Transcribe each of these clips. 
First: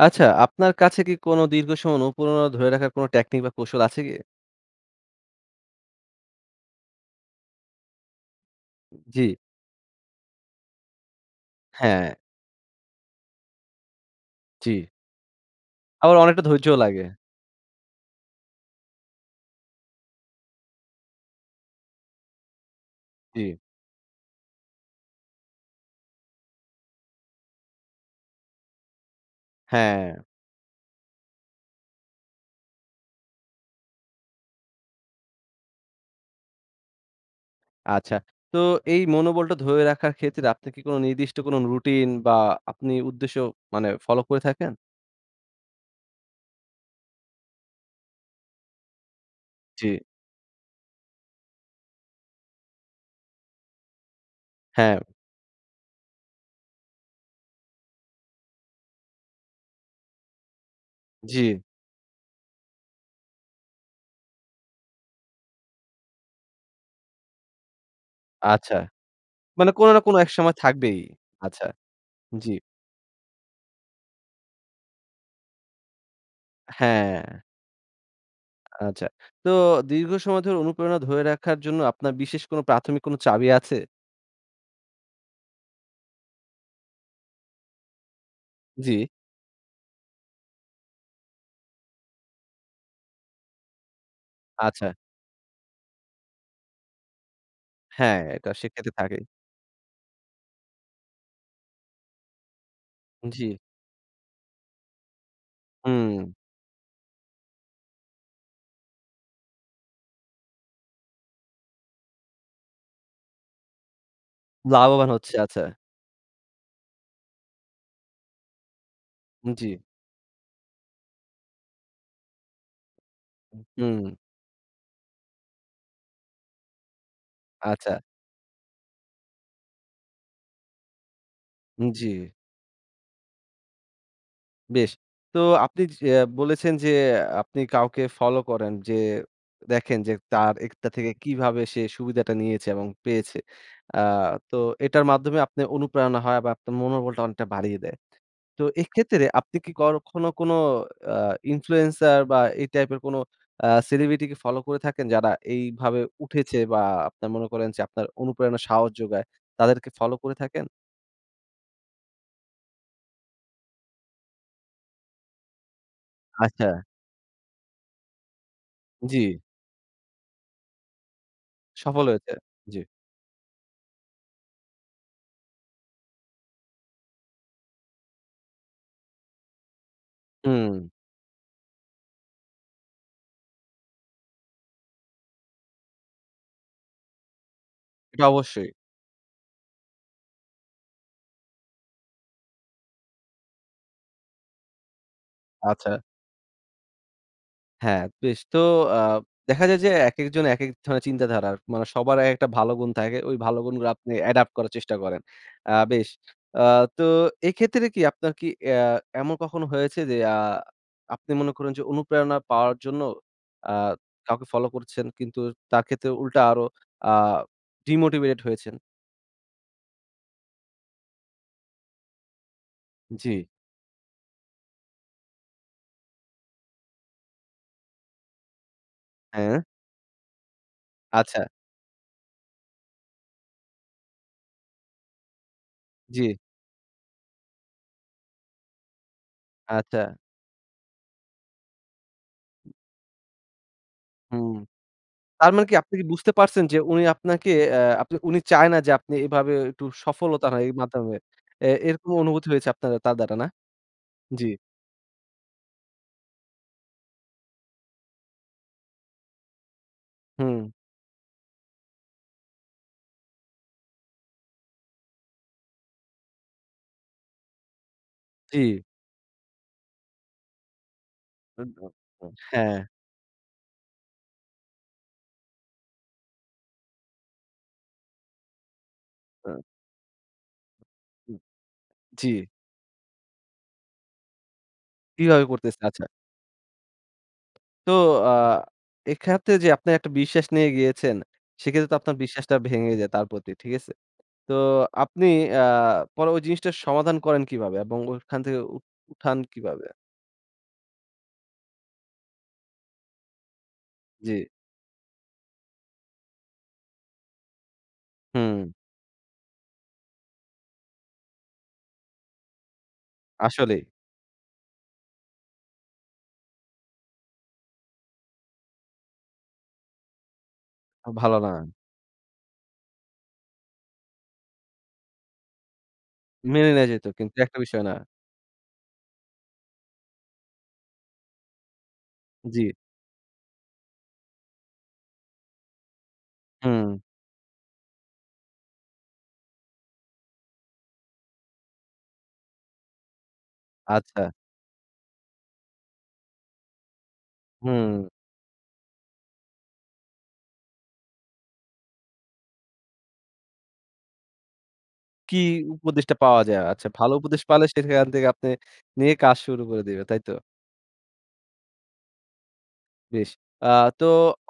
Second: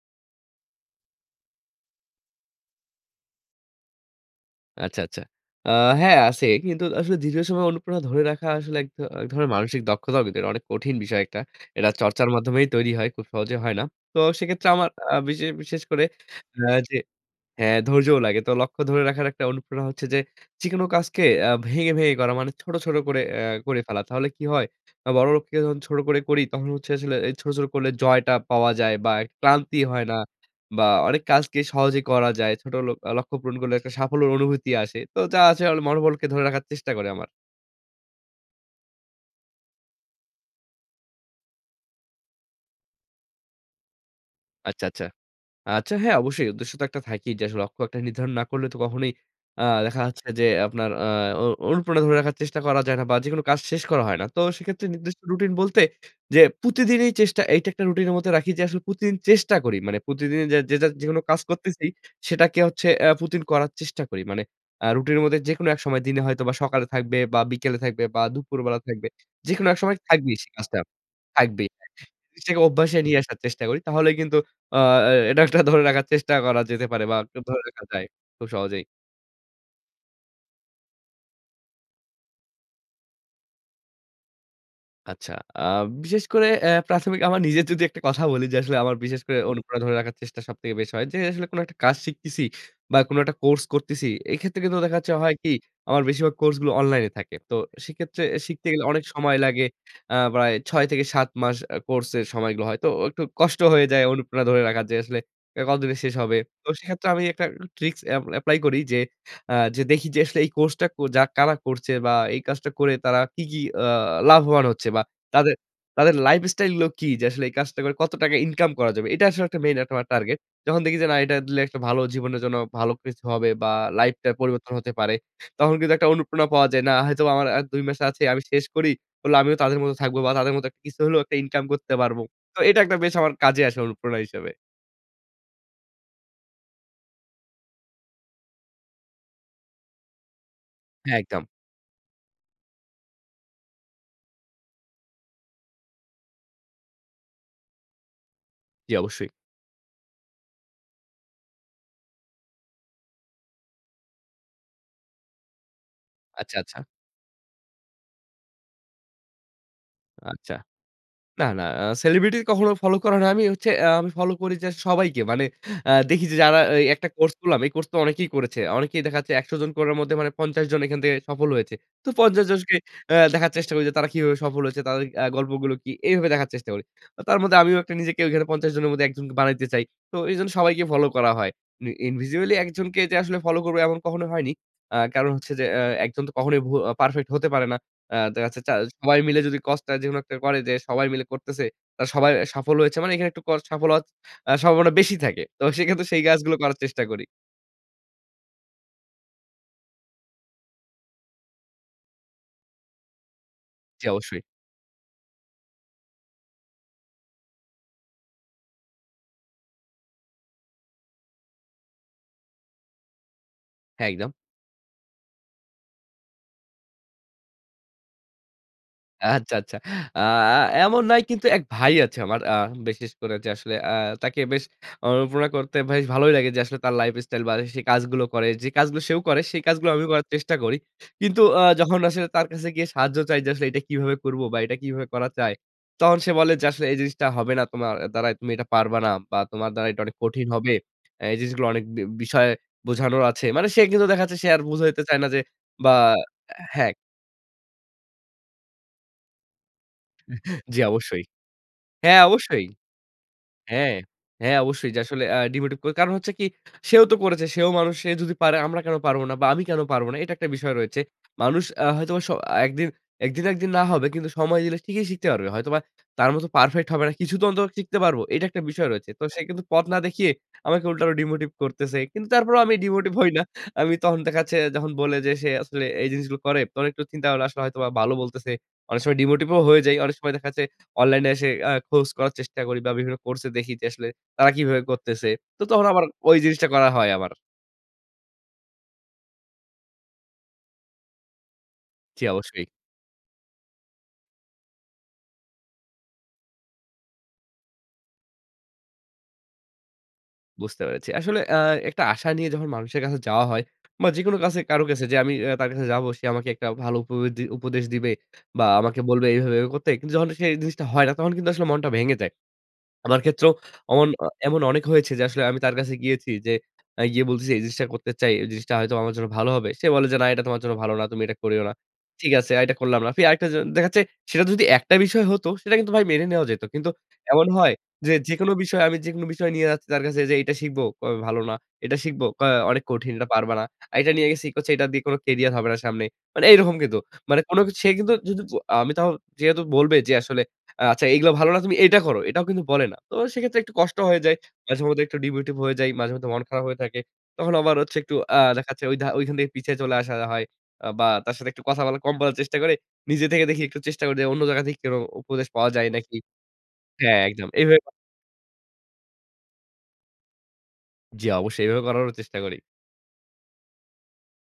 আচ্ছা, আপনার কাছে কি কোনো দীর্ঘ সময় অনুপ্রেরনা ধরে রাখার কোন টেকনিক বা, কৌশল আছে কি? আচ্ছা, আচ্ছা। আ হ্যাঁ, আছে। কিন্তু আসলে দীর্ঘ সময় অনুপ্ররণা ধরে রাখা আসলে এক উ ধর এক জি। ধরনের মানসিক দক্ষতার ভিতর। অনেক কঠিন বিষয় একটা। এটা হ্যাঁ। চর্চার মাধ্যমেই তৈরি হয়। খুব সহজে হয় না। তো সেক্ষেত্রে জি। আমার আ বিশেষ বিশেষ করে আবার অনেকটা আ ধৈর্যও যে লাগে। হ্যাঁ, ধৈর্যও লাগে। তো লক্ষ্য ধরে রাখার একটা অনুপ্রেরণা হচ্ছে যে যেকোন কাজকে আ ভেঙে, ভেঙে করা মানে ছোট, ছোট করে এ জি। করে ফেলা। তাহলে কি হয়? বড় লোককে যখন ছোট করে করি তখন হচ্ছে আসলে এ ছোট, ছোট করলে জয়টা পাওয়া যায় বা, এক ক্লান্তি হয় না। হ্যাঁ। বা, অনেক কাজকে সহজে করা যায়। ছোট লক লক্ষ্য পূরণ করলে একটা সাফল্যর অনুভূতি আসে। তো যা আছে অল মনোবলকে ধরে রাখার চেষ্টা করে আমার। আচ্ছা। তো এই মনোবলটা ধরে রাখার ক্ষেত্রে আপনি কি কোন নির্দিষ্ট কোন রুটিন বা, আপনি উদ্দেশ্য মানে ফলো করে থাকেন? আচ্ছা, আচ্ছা। আচ্ছা, হ্যাঁ। অবশ্যই উদ্দেশ্য তো একটা থাকেই যে, আসলে লক্ষ্য একটা নির্ধারণ না করলে তো কখনোই আ দেখা জি। যাচ্ছে যে আপনার আ অনু অনুপ্রেরনা ধরে রাখার চেষ্টা করা যায় না বা, যেকোনো কাজ শেষ করা হয় না। তো সেক্ষেত্রে হ্যাঁ। নির্দিষ্ট রুটিন বলতে যে প্রতিদিনই চেষ্টা এইটা একটা রুটিনের মধ্যে রাখি যে, আসলে প্রতিদিন চেষ্টা করি। মানে প্রতিদিনই যে যেটা যেকোনো কাজ জি। করতেছি সেটাকে হচ্ছে আ প্রতিদিন করার চেষ্টা করি। মানে আ রুটিনের মধ্যে যেকোন এক সময় দিনে হয়তোবা সকালে থাকবে বা, বিকেলে থাকবে বা, আচ্ছা। দুপুরবেলা থাকবে। যেকোনো মানে এক কোনো সময় না কোনো এক থাকবেই সে সময় কাজটা থাকবেই। আচ্ছা। থাকবেই, হ্যাঁ। জি। সেটাকে অভ্যাসে নিয়ে আসার চেষ্টা করি। তাহলে কিন্তু আ এ এটা একটা ধরে রাখার চেষ্টা করা যেতে পারে বা, একটু হ্যাঁ। ধরে রাখা যায়। খুব সহজেই। আচ্ছা। তো দীর্ঘ সময় ধরে অনুপ্রেরণা ধরে রাখার জন্য আপনার বিশেষ কোনো প্রাথমিক কোনো চাবি আছে? আচ্ছা। আ বিশেষ করে এ প্রাথমিক আমার নিজে যদি একটা কথা বলি যে, আসলে আমার জি। বিশেষ করে অনুপ্রেরণা ধরে রাখার চেষ্টা সবথেকে বেশি হয়। যে আসলে কোন একটা কাজ শিখতেছি বা কোন একটা কোর্স করতেছি। এক্ষেত্রে কিন্তু আচ্ছা। দেখা যাচ্ছে হয় কি? আমার বেশিরভাগ কোর্সগুলো অনলাইনে থাকে। তো হ্যাঁ। সেক্ষেত্রে এ এটা শিখতে গেলে সেক্ষেত্রে অনেক থাকে। সময় লাগে। আ প্রায় ৬ থেকে ৭ মাস আ কোর্সের সময়গুলো হয়। তো ও একটু জি। কষ্ট হয়ে যায় অনুপ্রেরণা ধরে রাখা যে আসলে এটা কতদিনে শেষ হুম। হবে। তো সেক্ষেত্রে আমি একটা ই ট্রিক্স এপ এপ্লাই করি যে, আ যে দেখি যে আসলে এই কোর্সটা কো যা কারা করছে বা, এই কাজটা করে তারা কি, কি আ লাভবান হচ্ছে? বা লাভবান হচ্ছে। তাদের, আচ্ছা। তাদের লাইফস্টাইলগুলো কী? যে আসলে এই কাজটা করে কত টাকা ইনকাম করা যাবে? এটা আসলে উ একটা মেইন জি। একটা আমার টার্গেট। যখন দেখি যে না এটা দিলে আসলে একটা ভালো জীবনের জন্য ভালো কিছু হবে হু, বা হুম। লাইফটা পরিবর্তন হতে পারে। তখন কিন্তু একটা অনুপ্রেরণা পাওয়া যায়। না হয়তোবা আমার ১ ২ মাস আচ্ছা। আছে, আমি শেষ করি। করলে আমিও তাদের মতো থাকবো বা তাদের মত এক কিছু হলেও একটা ইনকাম উ করতে পারবো। জি। তো এটা একটা বেশ আমার কাজে আসে অনুপ্রেরণা হিসেবে। বেশ! তো আপনি যে বলেছেন যে আ আপনি কাউকে ফলো করেন। যে দেখেন যে, তার এইটা থেকে হ্যাঁ, একদম। কিভাবে সে সুবিধাটা নিয়েছে? এবং পেয়েছে? আ তো এটার মাধ্যমে আপনার অনুপ্রেরণা হয় বা আপনার মনোবলটা অনেকটা বাড়িয়ে দেয়। তো জি, এক্ষেত্রে অবশ্যই। আপনি কি কখনও কোনো আ influencer বা এই টাইপের কোনো আ সেলিব্রিটিকে ফলো করে থাকেন যারা এইভাবে উঠেছে? আচ্ছা, আচ্ছা। বা আপনারা মনে করেন যে আপনার অনুপ্রেরণা সাহস জোগায় তাদেরকে ফলো করে আচ্ছা। থাকেন? না, না। আ সেলিব্রিটি কখনো ফলো করা হয় না। আমি হচ্ছে এ আমি ফলো করি যে সবাইকে। মানে আ দেখি যে যারা আচ্ছা। এই একটা কোর্স করলাম। এই কোর্স তো অনেকেই করেছে। অনেকেই দেখা যাচ্ছে জি। ১০০ জন করার মধ্যে মানে ৫০ জন এখান থেকে সফল হয়েছে। সফল তো হয়েছে। ৫০ জনকে জি। আ দেখার চেষ্টা করি যে, তারা কিভাবে সফল হয়েছে? তাদের আ গল্পগুলো কি? এইভাবে দেখার চেষ্টা করি। ও তার মধ্যে আমিও একটু নিজেকে ওখানে ৫০ জনের মধ্যে একজন বানাইতে চাই। তো এজন্য হুম। সবাইকে ফলো করা হয়। মি individually ১ জনকে যে আসলে ফলো করবো এমন কখনো হয়নি। আ কারণ হচ্ছে যে আ ১ জন তো কখনোই ভু আ পারফেক্ট হতে পারে না। আ এটা দেখা জাচ্ছে অবশ্যই। চা সবাই মিলে যদি কস্টটা যেকোনো একটা করে যে সবাই মিলে করতেছে, তারা সবার এ সাফল্য হয়েছে। মানে এখানে একটু কস্ট সাফল্য হওয়ার আ সম্ভাবনা বেশি থাকে। তো আচ্ছা। সেইক্ষেত্রে সেই কাজগুলো করার চেষ্টা করি। হ্যাঁ, বেশ। তো আ দেখা যায় যে একেকজন একেক ধরনের চিন্তাধারার। মানে সবার একেকটা ভালো গুণ থাকে। ওই ভালো গুণগুলো জি, আপনি অবশ্যই। অ্যাডাপ্ট করার চেষ্টা করেন। আ বেশ। আ তো এইক্ষেত্রে কি আপনার কি অ্যা এমন কখনো হয়েছে যে আ আপনি মনে করুন যে, অনুপ্রেরণা পাওয়ার জন্য আ হ্যাঁ, একদম। কাউকে ফলো করছেন। কিন্তু এ তার ক্ষেত্রে উল্টা আরো আ ডিমোটিভেটেড হয়েছেন? আচ্ছা, আচ্ছা। আ আ এমন নাই, কিন্তু এক ভাই আছে আমার। আ বিশেষ করে জি। যে আসলে আ তাকে বেশ অনুপ্রেরনা করতে বেশ ভালোই লাগে। যে আসলে তার লাইফ স্টাইল বা, যে সে কাজগুলো করে যে কাজগুলো সেও করে সেই হ্যাঁ। কাজগুলো আমিও করার চেষ্টা করি। কিন্তু আচ্ছা। আ যখন আসলে তার কাছে গিয়ে সাহায্য চাই যে, আসলে এইটা কিভাবে করবো বা, এইটা কিভাবে করা যায়? তখন সে জি। বলে যে আসলে এই জিনিসটা হবে না তোমার এ দ্বারায়, তুমি এইটা পারবা না। বা, তোমার দ্বারা এইটা আচ্ছা। অনেক কঠিন হবে। অ্যা এই জিনিসগুলো অনেক বি বিষয় বোঝানোর আছে। মানে সে কিন্তু দেখা যাচ্ছে, সে হুম। আর বুঝাইতে চায় না যে, তার মানে কি বা আপনি কি বুঝতে পারছেন যে হ্যাঁ। উনি আপনাকে আ আপনি উনি চায় না যে আপনি এভাবেও একটু সফলতা হয় এই জি, মাধ্যমে, অবশ্যই। এ এরকম হ্যাঁ, অনুভূতি অবশ্যই। হয়েছে আপনার আ তার দ্বারা, না? হ্যাঁ, জি। হ্যাঁ, অবশ্যই। যে আসলে আ ডিমোটিভ করে। কারণ হচ্ছে কি? সেও তো করেছে। সেও মানুষ, সে যদি পারে আমরা কেন পারবো না বা, আমি কেন পারবো না? এইটা একটা হুম। বিষয় রয়েছে। মানুষ আ হয়তোবা স একদিন একদিন একদিন না হবে কিন্তু সময় দিলে ঠিকই শিখতে পারবে। হয়তোবা তার মতো পারফেক্ট হবে না, কিছু তো অন্তত শিখতে পারবো। এইটা একটা জি। বিষয় রয়েছে। তো সে কিন্তু পথ না দেখিয়ে আমাকে উল্টা আরো ডিমোটিভ করতেছে। কিন্তু [unintelligible] তারপরেও আমি হ্যাঁ। ডিমোটিভ হই না। আমি তখন দেখা যাচ্ছে যখন বলে যে সে আসলে এই জিনিসগুলো করে, তখন একটু চিন্তা করলে আসলে হয়তোবা ভালো বলতেছে। অনেক সময় ডিমোটিভ ও হ্যাঁ। হয়ে যাই। অনেক সময় দেখা যাচ্ছে অনলাইনে এসে আ খোঁজ জি। করার চেষ্টা করি বা, বিভিন্ন কোর্সে দেখি যে, আসলে তারা কিভাবে করতেছে। কিভাবে তো করতেছে? তখন আবার আচ্ছা। ওই জিনিসটা করা হয় আমার। তো আ এক্ষেত্রে যে আপনি একটা বিশ্বাস নিয়ে গিয়েছেন, সেইক্ষেত্রে তো আপনার জি। বিশ্বাসটা অবশ্যই। ভেঙে যায় তার প্রতি, ঠিক আছে? তো আপনি আ পরে ওই জিনিসটা সমাধান করেন কীভাবে? এবং ওইখান থেকে উ উঠান কিভাবে? বুঝতে পেরেছি। আসলে আ একটা আশা নিয়ে যখন মানুষের কাছে যাওয়া হয়। বা যেকোনো জি। কাছে কারো কাছে যে আমি অ্যা তার কাছে যাবো সে আমাকে একটা ভালো উপবিদ্দি উপদেশ দিবে। বা হুম। আমাকে বলবে এইভাবে, এইভাবে করতে। কিন্তু যখন সে এই জিনিসটা হয় না তখন কিন্তু আসলে মনটা ভেঙে যায়। আমার ক্ষেত্রেও আসলেই। ওমন অ এমন অনেক হয়েছে যে আসলে আমি তার কাছে গিয়েছি যে অ্যা গিয়ে বলতেছি যে। "এই জিনিসটা করতে চাই। এই জিনিসটা হয়তো আমার জন্য ভালো হবে।" সে বলে যে, "না এটা তোমার জন্য ভালো না। আ তুমি এটা ভালো না। করিও না।" ঠিক আছে। আর এটা করলাম না। ফি আরেকটা জি দেখা যাচ্ছে, সেটা যদি একটা বিষয় হতো, সেটা কিন্তু ভাই মেনে নেওয়া যাইত। মেনে নেয়া কিন্তু যেত কিন্তু এমন একটা হয় বিষয় না। যে যেকোনো বিষয় আমি যেকোনো বিষয় নিয়ে যাচ্ছি তার কাছে যে এইটা শিখব কবে, "ভালো না।" এটা শিখব, কয়, জি। "অনেক কঠিন। এটা পারবা না।" আরেকটা নিয়ে গেছি কচ্ছে, "এইটা দিয়ে কোনো কেরিয়ার হবে না সামনে।" মানে এইরকম হুম। কিন্তু। মানে কোনোকিছু সে কিন্তু যুদুপু আমি তাও যেহেতু বলবে যে, "আসলে আ আচ্ছা এগুলা ভালো না। তুমি এটা করো।" এটাও কিন্তু বলে না। তো সেইক্ষেত্রে একটু কষ্ট হয়ে আচ্ছা। যায়। মাঝে মধ্যে একটু ডিমটিভেটেড হয়ে যাই। মাঝে মধ্যে মন খারাপ হয়ে থাকে। তখন আবার হচ্ছে হুম। একটু আ দেখাচ্ছে ওইধা ওইখান থেকে পিছায় চলে আসা হয়। আ বা তার সাথে একটু কথা বলা কম বলার চেষ্টা করে নিজে থেকে দেখি একটু চেষ্টা করে দে অন্য জায়গা থেকে কোনো কি উপদেশ পাওয়া যায় উপদেশটা নাকি। পাওয়া যায়। আচ্ছা, ভালো হ্যাঁ। উপদেশ একদম। পাইলে এইভাবে সেখান থেকে আপনি নিয়ে কাজ শুরু করে দিবে। তাই তো? জি অবশ্যই এইভাবে করারও চেষ্টা করি। বেশ। আ তো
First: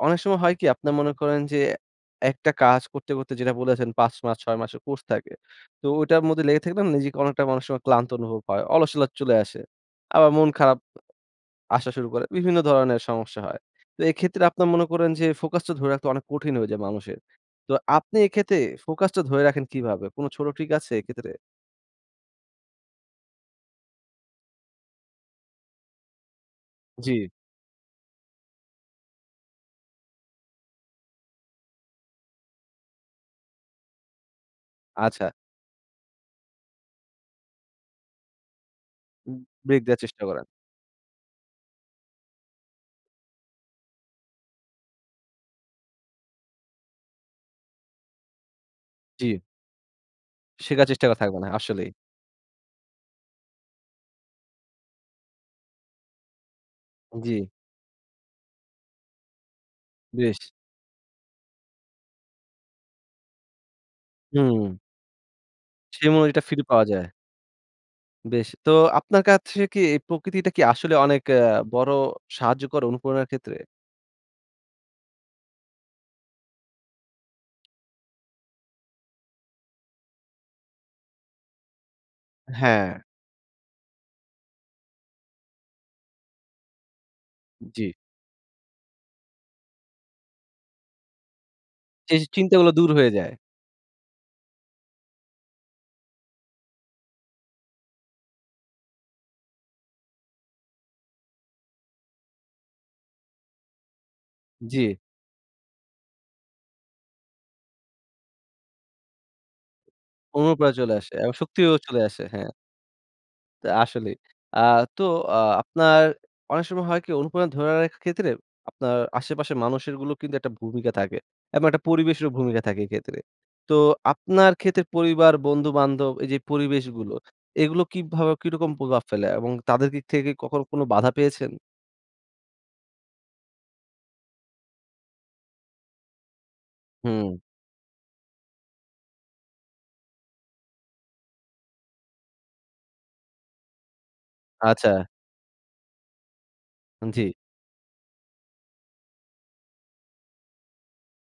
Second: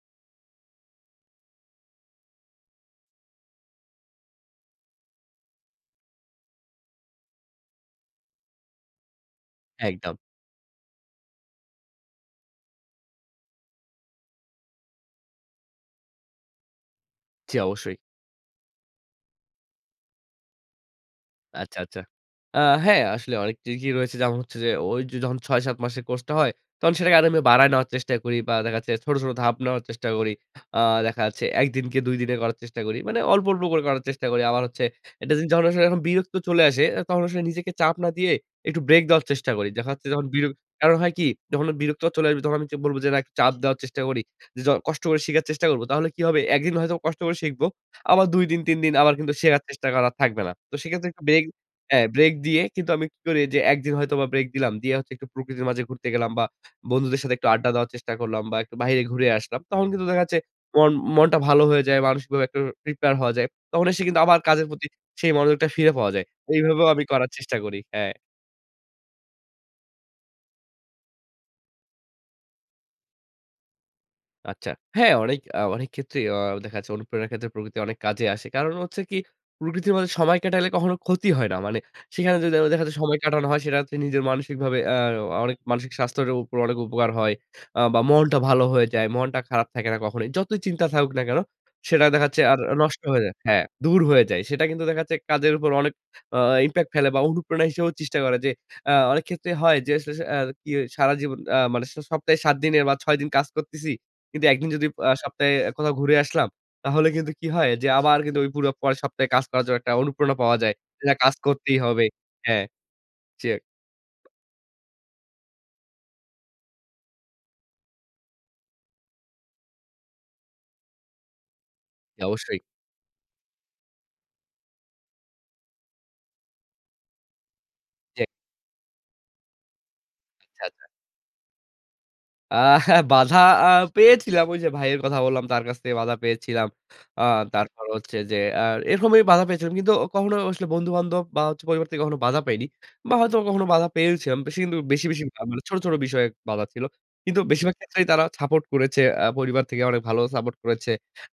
অনেক সময় হয় কি আপনারা মনে করেন যে একটা কাজ করতে, করতে যেটা বলেছেন ৫ মাস ৬ মাসের কোর্স থাকে। তো ঐটার মধ্যে লেগে থাকলে নিজেকে অনেকটা অনেক সময় ক্লান্ত অনুভব হয়। অলসতা চলে আসে। একদম। আবার মন খারাপ আসা শুরু করে। বিভিন্ন ধরনের সমস্যা হয়। তো এক্ষেত্রে আপনার মনে করেন যে ফোকাস টা ধরে রাখতে অনেক কঠিন হয়ে যায় মানুষের। জি তো অবশ্যই। আপনি এক্ষেত্রে ফোকাস টা ধরে রাখেন কিভাবে? কোন ছোট ট্রিক আছে এক্ষেত্রে? আচ্ছা, আচ্ছা। আ হ্যাঁ আসলেই অনেকটি কি রয়েছে যেমন হচ্ছে যে ওই যে যখন ৬ ৭ মাসের কোর্সটা হয় তখন সেটাকে জি। আরও আমি বাড়ায় নেওয়ার চেষ্টা করি বা দেখাচ্ছে ছোট, ছোট ধাপ নেওয়ার চেষ্টা করি। আ দেখা যাচ্ছে ১ দিনকে ২ দিনে করার চেষ্টা করি। মানে অল্প, অল্প করে করার চেষ্টা করি। আবার হচ্ছে আচ্ছা। একটা জিনিস যখন আসলে বিরক্ত চলে আসে এ তখন আসলে নিজেকে চাপ না দিয়ে একটু ব্রেক দেওয়ার বে চেষ্টা করি। ব্রেক দেখা দেয়ার যাচ্ছে চেষ্টা যখন বির করেন। কারণ হয় কি যখন বিরক্ত চলে আসবে তখন আমি বলব যে চাপ দেওয়ার চেষ্টা করি। য কষ্ট করে শিখার চেষ্টা করব। তাহলে কি হবে ১ দিন হয়তো কষ্ট করে শিখব। আবার ২ দিন ৩ দিন আবার কিন্তু জি। শেখার চেষ্টা করা থাকবে না। তো শেখার চেষ্টা সেক্ষেত্রে করে একটু থাকবেন। ব্রেক আসলেই। হ্যাঁ ব্রেক দিয়ে কিন্তু আমি কি করি যে ১ দিন হয়তো বা ব্রেক দিলাম। দিয়ে একটু প্রকৃতির মাঝে ঘুরতে গেলাম বা বন্ধুদের সাথে জি। একটু আড্ডা দেওয়ার চেষ্টা করলাম বা একটু বাইরে ঘুরে আসলাম। তখন কিন্তু দেখা গেছে বেশ। মন মনটা ভালো হয়ে যায়। মানসিকভাবে একটু প্রিপেয়ার হওয়া যায়। তখন এসে কিন্তু আবার কাজের হু। প্রতি সেই মনোযোগটা ফিরে সেই পাওয়া যায়। মনযোগটা ফিরে পাওয়া এইভাবেও আমি যায়। করার চেষ্টা করি। হ্যাঁ। বেশ। তো আপনার কাছে কি এই প্রকৃতিটা কি আসলে অনেক আ বড় সাহায্যকর অনুপ্রেরনার ক্ষেত্রে? আচ্ছা। হ্যাঁ, অনেক আ অনেক ক্ষেত্রেই অ দেখা যাচ্ছে অনুপ্রেরণার ক্ষেত্রে প্রকৃতি অনেক কাজে আসে। কারণ হচ্ছে কি প্রকৃতির মধ্যে সময় কাটালে কখনো ক্ষতি হয় না। মানে সেখানে যদি দেখো দেখা যায় হ্যাঁ। সময় কাটানো হয়, সেটা হচ্ছে নিজের মানসিকভাবে অ্যা আর অনেক মানসিক স্বাস্থ্যের উপর অনেক উপকার হয়। আ জি। বা মনটা ভালো হয়ে যায়, মনটা খারাপ থাকে না কখনোই। যতই চিন্তা থাকুক না কেন সেটা জি, সেই দেখা যাচ্ছে আর চিন্তাগুলো দূর নষ্ট হয়ে হয়ে যায়। যায় হ্যাঁ। দূর হয়ে যায়। সেটা কিন্তু দেখা যাচ্ছে কাজের উপর অনেক আ ইমপ্যাক্ট ফেলে বা অনুপ্রেরণা হিসেবেও চেষ্টা করে। যে আ অনেক ক্ষেত্রে হয় যে আসলে আসলে আর কি সারাজীবন আ মানে স সপ্তাহে ৭ দিনের বা ৬ দিন কাজ করতেছি। কিন্তু ১ দিন যদি জি। পা সপ্তাহে কোথাও ঘুরে আসলাম, তাহলে কিন্তু কি হয় যে আবার কিন্তু ওই পুরো পরের সপ্তাহে কাজ করার জন্য একটা অনুপ্রেরণা পাওয়া যায়। অনুপ্রেরণা চলে যে আসে না এবং কাজ শক্তিও করতেই চলে হবে। আসে। হ্যাঁ। হ্যাঁ, জি। তো আসলেই। আ তো অ আপনার অনেক সময় হয় কি অনুপ্রেরণা ধরে রাখার ক্ষেত্রে আপনার আশেপাশের মানুষেরগুলো কিন্তু একটা ভূমিকা থাকে এবং একটা জি। পরিবেশেরও অবশ্যই। ভূমিকা থাকে এইক্ষেত্রে। তো আপনার ক্ষেত্রে পরিবার, বন্ধু, বান্ধব এইযে পরিবেশগুলো, এগুলো জি। কীভাবে কিরকম প্রভাব ফেলে? এবং তাদের দিক থেকে আচ্ছা, কখনো আচ্ছা। কোনো বাধা পেয়েছেন? আহা বাধা আ পেয়েছিলাম। ওই যে ভাইয়ের কথা বললাম। তার কাছ থেকে বাধা পেয়েছিলাম। আ হু। তারপর হচ্ছে যে আর এরকমই বাধা পেয়েছিলাম। কিন্তু অ কখনো আসলে বন্ধু বান্ধব বা হচ্ছে পরিবার থেকে কখনো বাধা পাইনি। বা হয়তোবা কখনো বাধা পেয়েও ছিলাম। বেশি কিন্তু আচ্ছা। বেশি, বেশি না ছোট, ছোট বিষয়ে বাধা ছিলো। জি। কিন্তু বেশিরভাগ ক্ষেত্রেই তারা সাপোর্ট করেছে। আ পরিবার থেকে অনেক ভালো সাপোর্ট করেছে।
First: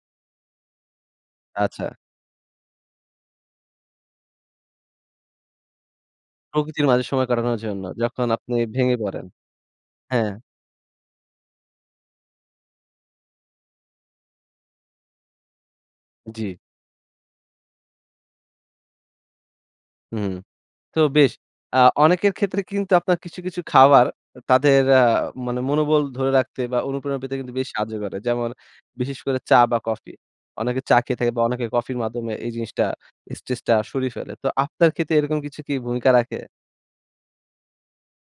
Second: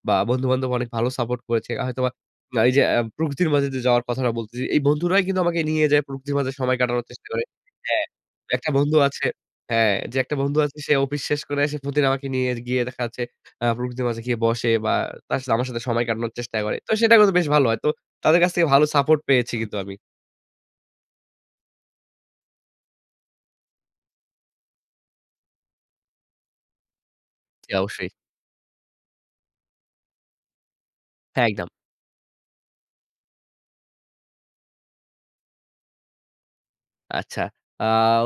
বা বন্ধুবান্ধব অনেক ভালো সাপোর্ট করেছে। আ আচ্ছা। হয়তোবা না এইযে প্রকৃতির মাঝে যে যাওয়ার কথাটা বলতেছি। এই বন্ধুরাই কিন্তু আমাকে নিয়ে যায় প্রকৃতির মাঝে সময় প্রকৃতির মাঝে কাটানোর সময় চেষ্টা করে কাটানোর জন্য হ্যাঁ। যখন আপনি একটা ভেঙে বন্ধু পড়েন। আছে হ্যাঁ। যে হ্যাঁ। একটা বন্ধু আছে সে অফিস শেষ করে এসে প্রতিদিন আমাকে নিয়ে গিয়ে দেখা যাচ্ছে আ প্রকৃতির মাঝে গিয়ে বসে বা তার সাথে আমার সাথে সময় কাটানোর চেষ্টা জি। করে। তো সেটা করলে বেশ ভালো হয়। তো তাদের কাছ থেকে ভালো সাপোর্ট পেয়েছি কিন্তু আমি। হু। তো বেশ। আ অনেকের ক্ষেত্রে কিন্তু আপনার কিছু, কিছু খাবার তাদের আ মানে মনোবল ধরে রাখতে বা অনুপ্রেরণা পেতে কিন্তু বেশ জি। সাহায্য অবশ্যই। করে। যেমন বিশেষ করে চা বা কফি। অনেকে চা খেয়ে থাকে বা হ্যাঁ, অনেকে একদম। কফির মাধ্যমে এই জিনিসটা, স্ট্রেসটা সরিয়ে ফেলে। তো আপনার ক্ষেত্রে এরকম কিছু কি ভূমিকা রাখে? আচ্ছা। আ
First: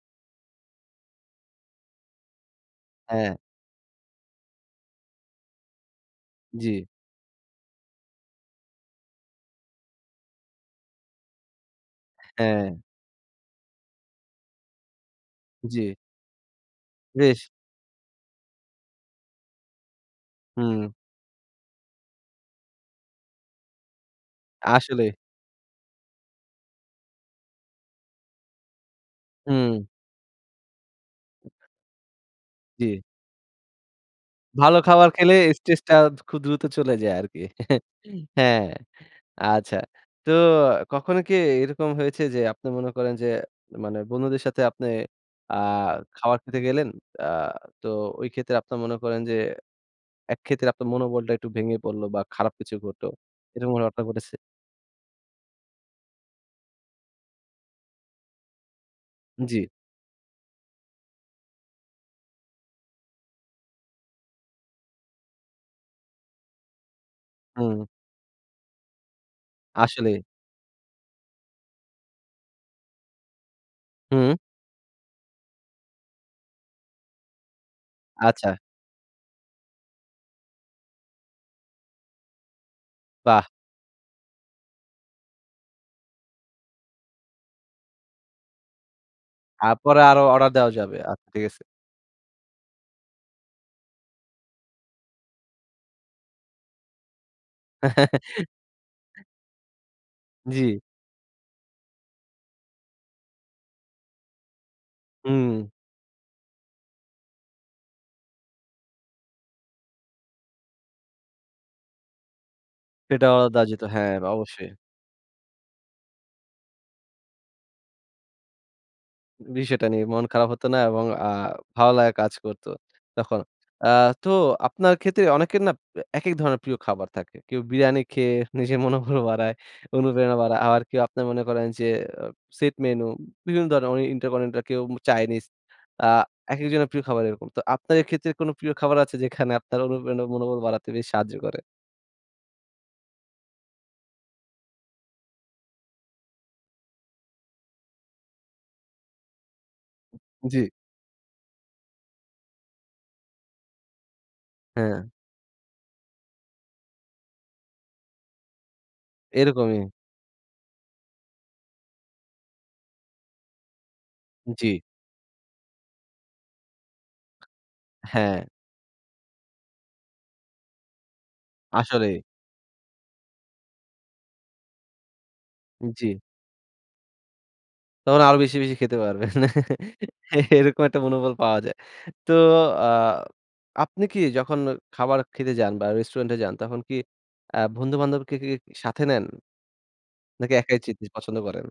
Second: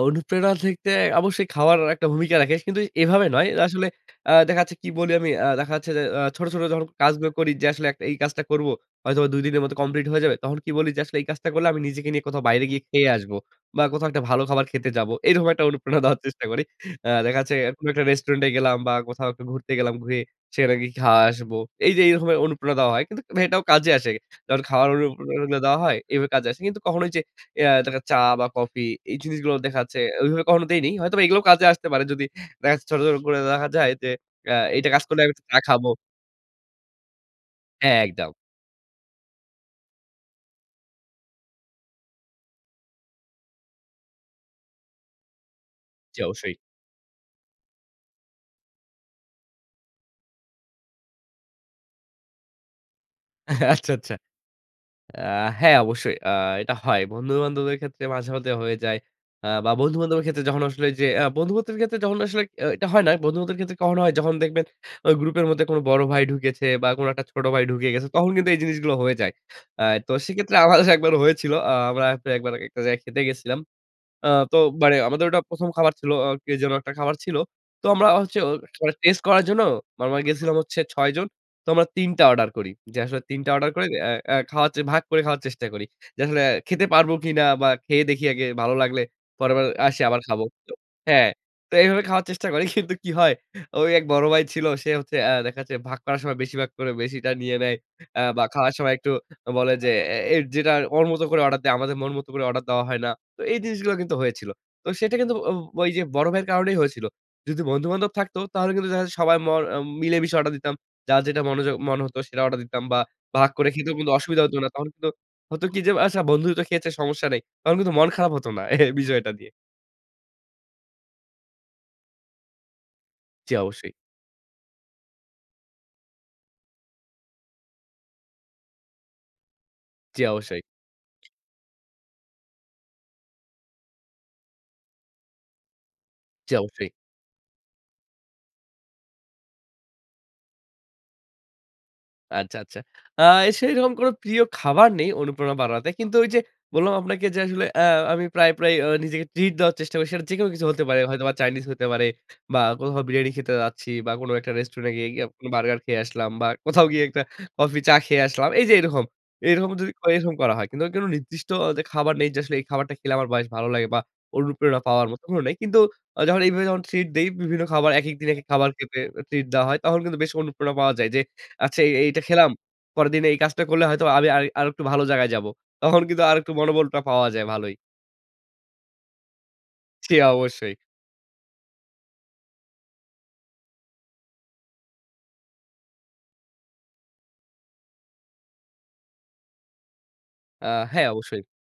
অনুপ্রেরণার ক্ষেত্রে অবশ্যই খাওয়ার একটা ভূমিকা রাখে। কিন্তু এভাবে হ্যাঁ। নয়। আসলে আ দেখা যাচ্ছে কি বলি আমি, আ দেখা যাচ্ছে যে আ ছোট, ছোট যখন জি। কাজগুলো করি যে আসলে এক এই কাজটা করবো, হয়তোবা ২ দিনের মধ্যে কমপ্লিট হয়ে যাবে। তখন কি বলি যে, "আসলে এই কাজটা করলে আমি নিজেকে নিয়ে কোথাও বাইরে হ্যাঁ। গিয়ে খেয়ে আসব। বা কোথাও একটা ভালো খাবার খেতে যাবো।" এরকম একটা জি। অনুপ্রেরণা দেওয়ার চেষ্টা করি। আ দেখা বেশ। যাচ্ছে কোনো একটা রেস্টুরেন্টে গেলাম বা কোথাও একটু ঘুরতে গেলাম, ঘুরে সেখানে গিয়ে হুম। খাওয়া আসব। এই যে এইরকমের অনুপ্রেরনা দেওয়া হয়। কিন্তু এটাও কাজে আসে। যখন খাওয়ার আসলে। অনুপ্রেরনা গুলা দেওয়া হয় এইভাবে কাজে আসে। কিন্তু কখনো ওইযে এ আ থাকে না চা বা কফি, এই জিনিসগুলো দেখা হুম। যাচ্ছে ওইভাবে কখনো দেইনি। হয়তোবা এগুলোও কাজে আসতে পারে। যদি ব্যাস ছোট, জি। ছোট করে দেখা যায় যে, আ ভালো "এইটা কাজ খাবার করলে আমি খেলে একটু চা খাবো।" স্ট্রেসটা খুব দ্রুত চলে যায় আরকি। হ্যাঁ, একদম। হ্যাঁ। আচ্ছা। তো কখনো কি এরকম হয়েছে যে, আপনি মনে করেন যে মানে বন্ধুদের সাথে আপনে আ জি, খাবার অবশ্যই। খেতে গেলেন। আ তো ওই ক্ষেত্রে আপনার মনে করেন যে একক্ষেত্রে আপনার মনোবলটা একটু ভেঙে পড়ল বা খারাপ কিছু ঘটলো। এরকম আচ্ছা, ঘটনা আচ্ছা। ঘটেছে? আ হ্যাঁ। অবশ্যই। আ এটা হয়। বন্ধুবান্ধবদের ক্ষেত্রে মাঝে, মধ্যে হয়ে যায়। আ জি। বা বন্ধু বান্ধবের ক্ষেত্রে যখন আসলে এইযে আ বন্ধু বান্ধবের ক্ষেত্রে যখন আসলে এ এটা হয় না। বন্ধুবান্ধবের ক্ষেত্রে কখন হয়, যখন দেখবেন ওই গ্রুপের মধ্যে কোন বড় ভাই ঢুকেছে বা কোন একটা ছোট ভাই হুম। ঢুকে গেছে। তখন কিন্তু এই জিনিসগুলো হয়ে যায়। আ তো আসলেই। সেক্ষেত্রে আমাদের একবার হয়েছিল। আ আমরা তো একবার একটা জায়গায় খেতে গেছিলাম। আ হুম। তো মানে আমাদের ওটা ১ম খাবার ছিল। আ কে যেন একটা খাবার ছিল। তো আমরা হচ্ছে আচ্ছা। টেস্ট করার জন্য আমরা গেছিলাম হচ্ছে ৬ জন। তো আমরা ৩ টা অর্ডার করি। যে আসলে ৩ বাহ! টা অর্ডার করে এ্যা এ খাওয়ার যে ভাগ করে খাওয়ার চেষ্টা করি। যে আসলে খেতে পারবো কিনা বা খেয়ে দেখি আগে ভালো লাগলে, পরের বার আসি তারপরে আবার আরো খাবো। অর্ডার দেওয়া যাবে। আচ্ছা হ্যাঁ। ঠিক আছে। তো এইভাবে খাওয়ার চেষ্টা করি। কিন্তু কি হয় ওই এক বড় ভাই ছিল। সে হচ্ছে আ দেখা যাচ্ছে ভাগ করার সময় বেশিভাগ করে বেশিটা নিয়ে নেয়। আ বা খাওয়ার সময় একটু বলে যে এ এ যেটা জি। ওর মত করে অর্ডার দেয়, আমাদের মন মত করে অর্ডার দেওয়া হয় না। তো এই জিনিসগুলো কিন্তু হয়েছিল। তো সেটা কিন্তু ও হুম। ওই যে বড় ভাইয়ের কারণেই হয়েছিল। যদি বন্ধু বান্ধব থাকতো তাহলে কিন্তু দেখা যেত সবাই মর মিলে মিশে অর্ডার দিতাম। যার যেটা মনোযোগ মনে হত সেটা অর্ডার দিতাম বা সেটা ভাগ অর্ডার দেয়া করে যেত। খেতেও কিন্তু হ্যাঁ, অসুবিধা হত না। অবশ্যই। তখন কিন্তু হতো কি যে, "আচ্ছা, বন্ধুই তো খেয়েছে সমস্যা নেই।" তখন কিন্তু মন খারাপ হত না এ বিষয়টা দিয়ে। বিষয়টা নিয়ে মন খারাপ হত না এবং আ ভালো লাগা কাজ করত তখন। জি, আ অবশ্যই। তো আপনার ক্ষেত্রে অনেকের না পে একেক ধরনের প্রিয় খাবার থাকে। কেউ বিরিয়ানি খেয়ে নিজের মনোবল বাড়ায়, জি, অনুপ্রেরণা বাড়ায়। অবশ্যই। আবার কেউ আপনের মনে করেন যে, সেট মেনু বিভিন্ন ধরনের ইন্টারকন্টিনেন্টাল, কেউ চায়নিজ। আ যাও একেক ফ্রি। জনের প্রিয় খাবার এরকম। তো আপনার এক্ষেত্রে কোন প্রিয় খাবার আছে? যেখানে আপনার অনুপ্রেরণা মনোবল বাড়াতে বেশ সাহায্য করে? আচ্ছা, আচ্ছা। আ সেইরকম কোনো প্রিয় খাবার নেই অনুপ্রেরণা বাড়াতে। কিন্তু ওইযে, বললাম আপনাকে যে আসলে আ আমি প্রায়, প্রায় আ নিজেকে ট্রিট দেওয়ার চেষ্টা করি। সেটা যেকোনো জি। কিছু হতে পারে। হয়তোবা চাইনিজ হতে পারে বা, কোথাও বিরিয়ানি খেতে যাচ্ছি বা, কোনো একটা রেস্টুরেন্টে হ্যাঁ। গিয়ে গিয়ে বার্গার খেয়ে আসলাম বা, কোথাও গিয়ে একটা কফি, চা খেয়ে আসলাম। এইযে এরকম এরকম এরকমই। যদি করি এরকম করা হয়। কিন্তু কোন নির্দিষ্ট যে খাবার নেই যে আসলে এই খাবারটা খেলে আমার বেশ ভালো লাগে বা, জি। অনুপ্রেরণা পাওয়ার মতো কোন নাই। কিন্তু, যখন এইভাবে যখন ট্রিট দেই বিভিন্ন খাবার, একেক দিন হ্যাঁ। একেক খাবার খেতে এ ট্রিট দেওয়া হয়। তখন কিন্তু বেশ অনুপ্রেরণা পাওয়া যায় যে, আচ্ছা, এই আসলেই। এইটা খেলাম। পরের দিনে এই কাজটা করলে হয়তো আমি আমি আরেকটু ভালো জায়গায় যাবো। তখন জি। কিন্তু আরেকটু মনোবলটা পাওয়া যায় ভালোই। তখন আরো বেশি, বেশি খেতে পারবেন। সে অবশ্যই। এরকম একটা মনোবল পাওয়া যায়। তো আ আপনি কি যখন অ খাবার খেতে যান বা, রেস্টুরেন্টে যান, তখন কি আ বন্ধু-বান্ধবকে কি সাথে নেন? নাকি আ একাই যেতে হ্যাঁ, জিনিস পছন্দ অবশ্যই। করেন?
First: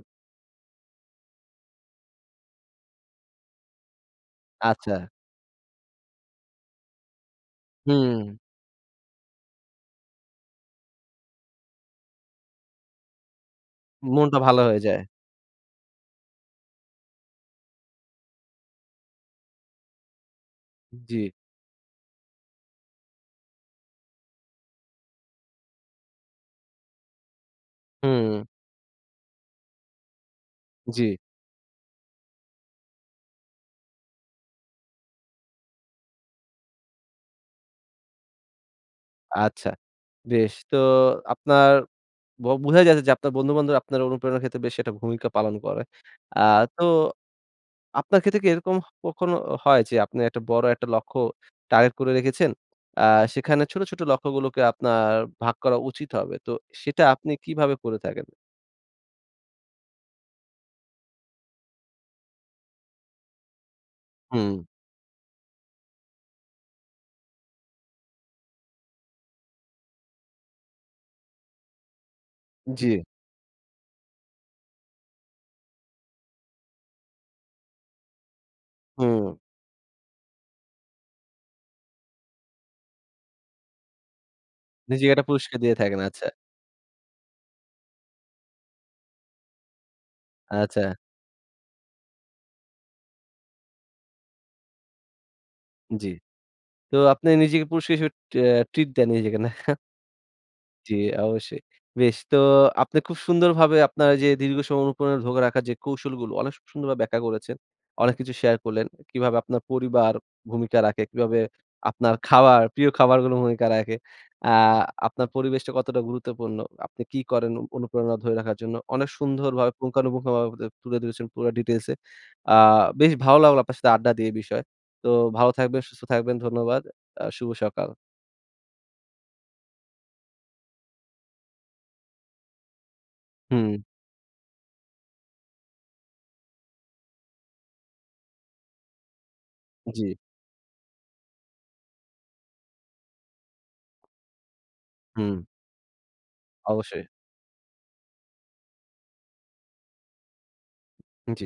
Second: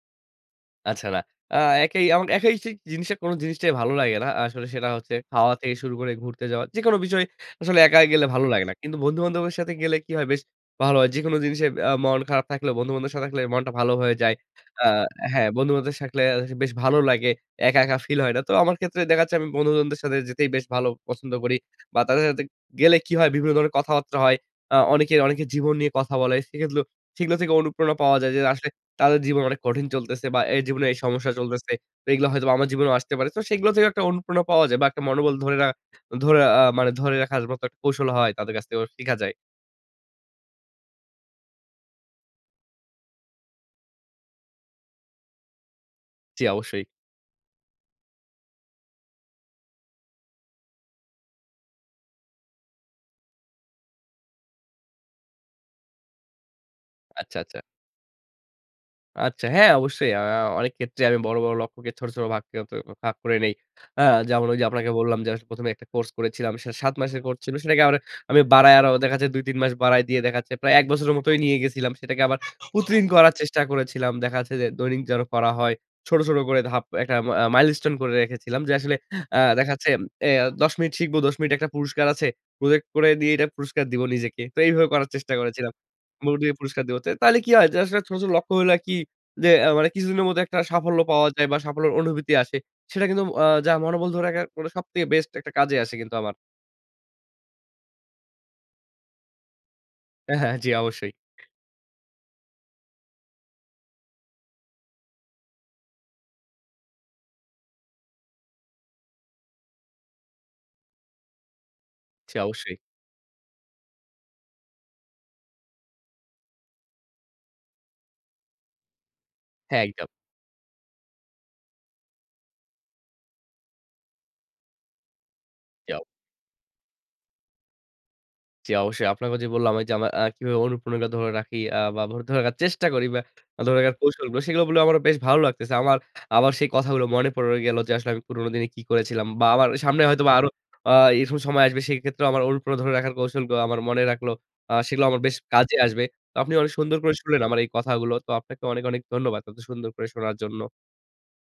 আচ্ছা না, আ একাই এবং একাই সেই জিনিসটা, কোন জিনিসটাই ভালো লাগে না আসলে সেটা আচ্ছা। হচ্ছে খাওয়া থেকে শুরু করে ঘুরতে যাওয়া। যেকোনো বিষয়, আসলে একা গেলে হুম। ভালো লাগে না। কিন্তু বন্ধু-বান্ধবের সাথে গেলে কি হয়? বেশ ভালো হয়। যেকোনো জিনিসে আ মন খারাপ থাকলে বন্ধু-বান্ধবদের সাথে থাকলে মনটা ভালো হয়ে যায়। মনটা ভালো হয়ে আ যায়। হ্যাঁ, বন্ধু-বান্ধবদের সা থাকলে বেশ ভালো লাগে। একা, একা ফিল হয় না। তো আমার ক্ষেত্রে দেখাচ্ছে, আমি বন্ধু-বান্ধবদের সাথে যেতেই বেশ ভালো জি। পছন্দ করি বা, তাদের সাথে গেলে কি হয়? বিভিন্ন ধরনের কথাবার্তা হয়। আ অনেকে অনেকে জীবন নিয়ে কথা বলে। সেগুলো সেগুলো থেকে অনুপ্রেরণা পাওয়া যায় যে, হুম। আসলে তাদের জীবন অনেক কঠিন চলতেছে বা, এই জীবনে এই জি। সমস্যা চলতেছে। তো এগুলা হয়তোবা আমার জীবনেও আসতে পারে। তো সেগুলো থেকে একটা অনুপ্রেরণা পাওয়া যায় বা, একটা মনোবল ধরে রা ধরে আ মানে ধরে রাখার মতো একটা কৌশল হয় তাদের কাছ থেকে শিখা যায়। আচ্ছা। বেশ। তো আপনার বো বোঝাই যাচ্ছে যে, আপনার বন্ধু-বান্ধবরা আপনার অনুপ্রেরণার ক্ষেত্রে বেশ একটা ভূমিকা পালন করে। আ জি, অবশ্যই। তো, আপনার ক্ষেত্রে কি এরকম হ কখনো হয়? যে আপনি একটা বড় একটা লক্ষ্য টার্গেট করে রেখেছেন, আ সেখানে ছোট, ছোট লক্ষ্যগুলোকে আপনার ভাগ করা উচিত হবে। তো, সেটা আপনি আচ্ছা, আচ্ছা। কিভাবে করে থাকেন? আচ্ছা। হ্যাঁ, অবশ্যই। আ অনেক ক্ষেত্রে আমি বড়, বড় লক্ষ্যকে ছোট, ছোট ভাগ কে অ ত ভাগ করে নেই। আ যেমন হুম। ওইযে আপনাকে বললাম যে আস ১ম এ একটা কোর্স করেছিলাম। সেটা ৭ মাসের কোর্স ছিলো। সেটাকে আবার আমি বাড়ায় আরো ওদের কাছে ২-৩ মাস বাড়ায় দিয়ে দেখা যাচ্ছে প্রায় ১ বছরের মতোই নিয়ে গেছিলাম। সেটাকে আবার জি। প্রতিদিন করার চেষ্টা করেছিলাম। দেখা যাচ্ছে যে দৈনিক যেন করা হয়, ছোট, ছোট করে ধাপ একটা মা মাইলস্টোন করে রেখেছিলাম। যে আসলে হুম। আ দেখা যাচ্ছে এ ১০ মিনিট শিখবো, ১০ মিনিট একটা পুরস্কার আছে। প্রজেক্ট করে দিয়ে এটা পুরস্কার দিবো নিজেকে। তো এইভাবে করার নিজেকে একটা চেষ্টা পুরস্কার করেছিলাম। দিয়ে থাকেন। আচ্ছা। মোড দিয়ে পুরস্কার দিবো। ত তাইলে কি হয় যে আসলে ছোট, ছোট লক্ষ্যগুলো আরকি যে আ মানে কিছুদিনের মধ্যে একটা আচ্ছা। সাফল্য পাওয়া যায় বা, সাফল্যের অনুভূতি আসে। সেটা কিন্তু ম আ যা মনোবল ধরে রাখার কোনো, সবথেকে বেস্ট একটা কাজে আসে জি। কিন্তু আমার। তো আপনি নিজেকে পুরস্কার হিসেবে আ ট্রিট দেন নিজেকে, নাহ? হ্যাঁ, হ্যাঁ। জি, জি, অবশ্যই। অবশ্যই। বেশ। তো আপনি খুব সুন্দরভাবে আপনার এইযে দীর্ঘ সময় অনুপ্রেরণা ধরে রাখার যে কৌশলগুলো অনেক সু সুন্দরভাবে ব্যাখ্যা করেছেন। অনেক কিছু শেয়ার করলেন। কিভাবে আপনার পরিবার ভূমিকা রাখে, কিভাবে আপনার জি, খাওয়ার, অবশ্যই। প্রিয় খাবারগুলো ভূমিকা রাখে। আ আপনার পরিবেশটা কতটা গুরুত্বপূর্ণ? আপনি কি করেন অ অনুপ্রেরণা ধরে রাখার জন্য। অনেক সুন্দরভাবে হ্যাঁ, একদম। পুঙ্খানুপুঙ্খভাবে বা দে তুলে ধরেছেন পুরা ডিটেইলসে। আ বেশ ভালো লাগলো আপনার সাথে আড্ডা দিয়ে এ বিষয়ে। তো ভালো থাকবেন, জি অও সুস্থ থাকবেন। ধন্যবাদ। আ শুভ সকাল। জি, অবশ্যই। আপনাকেও যে বললাম ওইযে আমার আ কিভাবে অনুপ্রেরণা ধরে রাখি আ বা, মুড ধরে রাখার চেষ্টা করি বা, ধরে হুম। রাখার কৌশলগুলো সেগুলো বলে আমারও বেশ ভালো লাগতেছে। আমার আবার সেই কথাগুলো মনে পড়ে গেলো যে আসলে আমি পুরনো দিনে কি করেছিলাম বা, আমার সামনে জি। হয়তোবা আরো আ এরকম সময় আসবে। সেক্ষেত্রে আমার অনুপ্রেরণা ধরে রাখার কৌশলগুলো আমার মনে রাখলো। আ সেগুলো আমার বেশ হুম। কাজে আসবে। তো আপনি অনেক সুন্দর অবশ্যই। করে শুনলেন আমার এই কথাগুলো। তো আপনাকে অনেক, অনেক ধন্যবাদ। এতো সুন্দর করে শোনার জন্য। জি।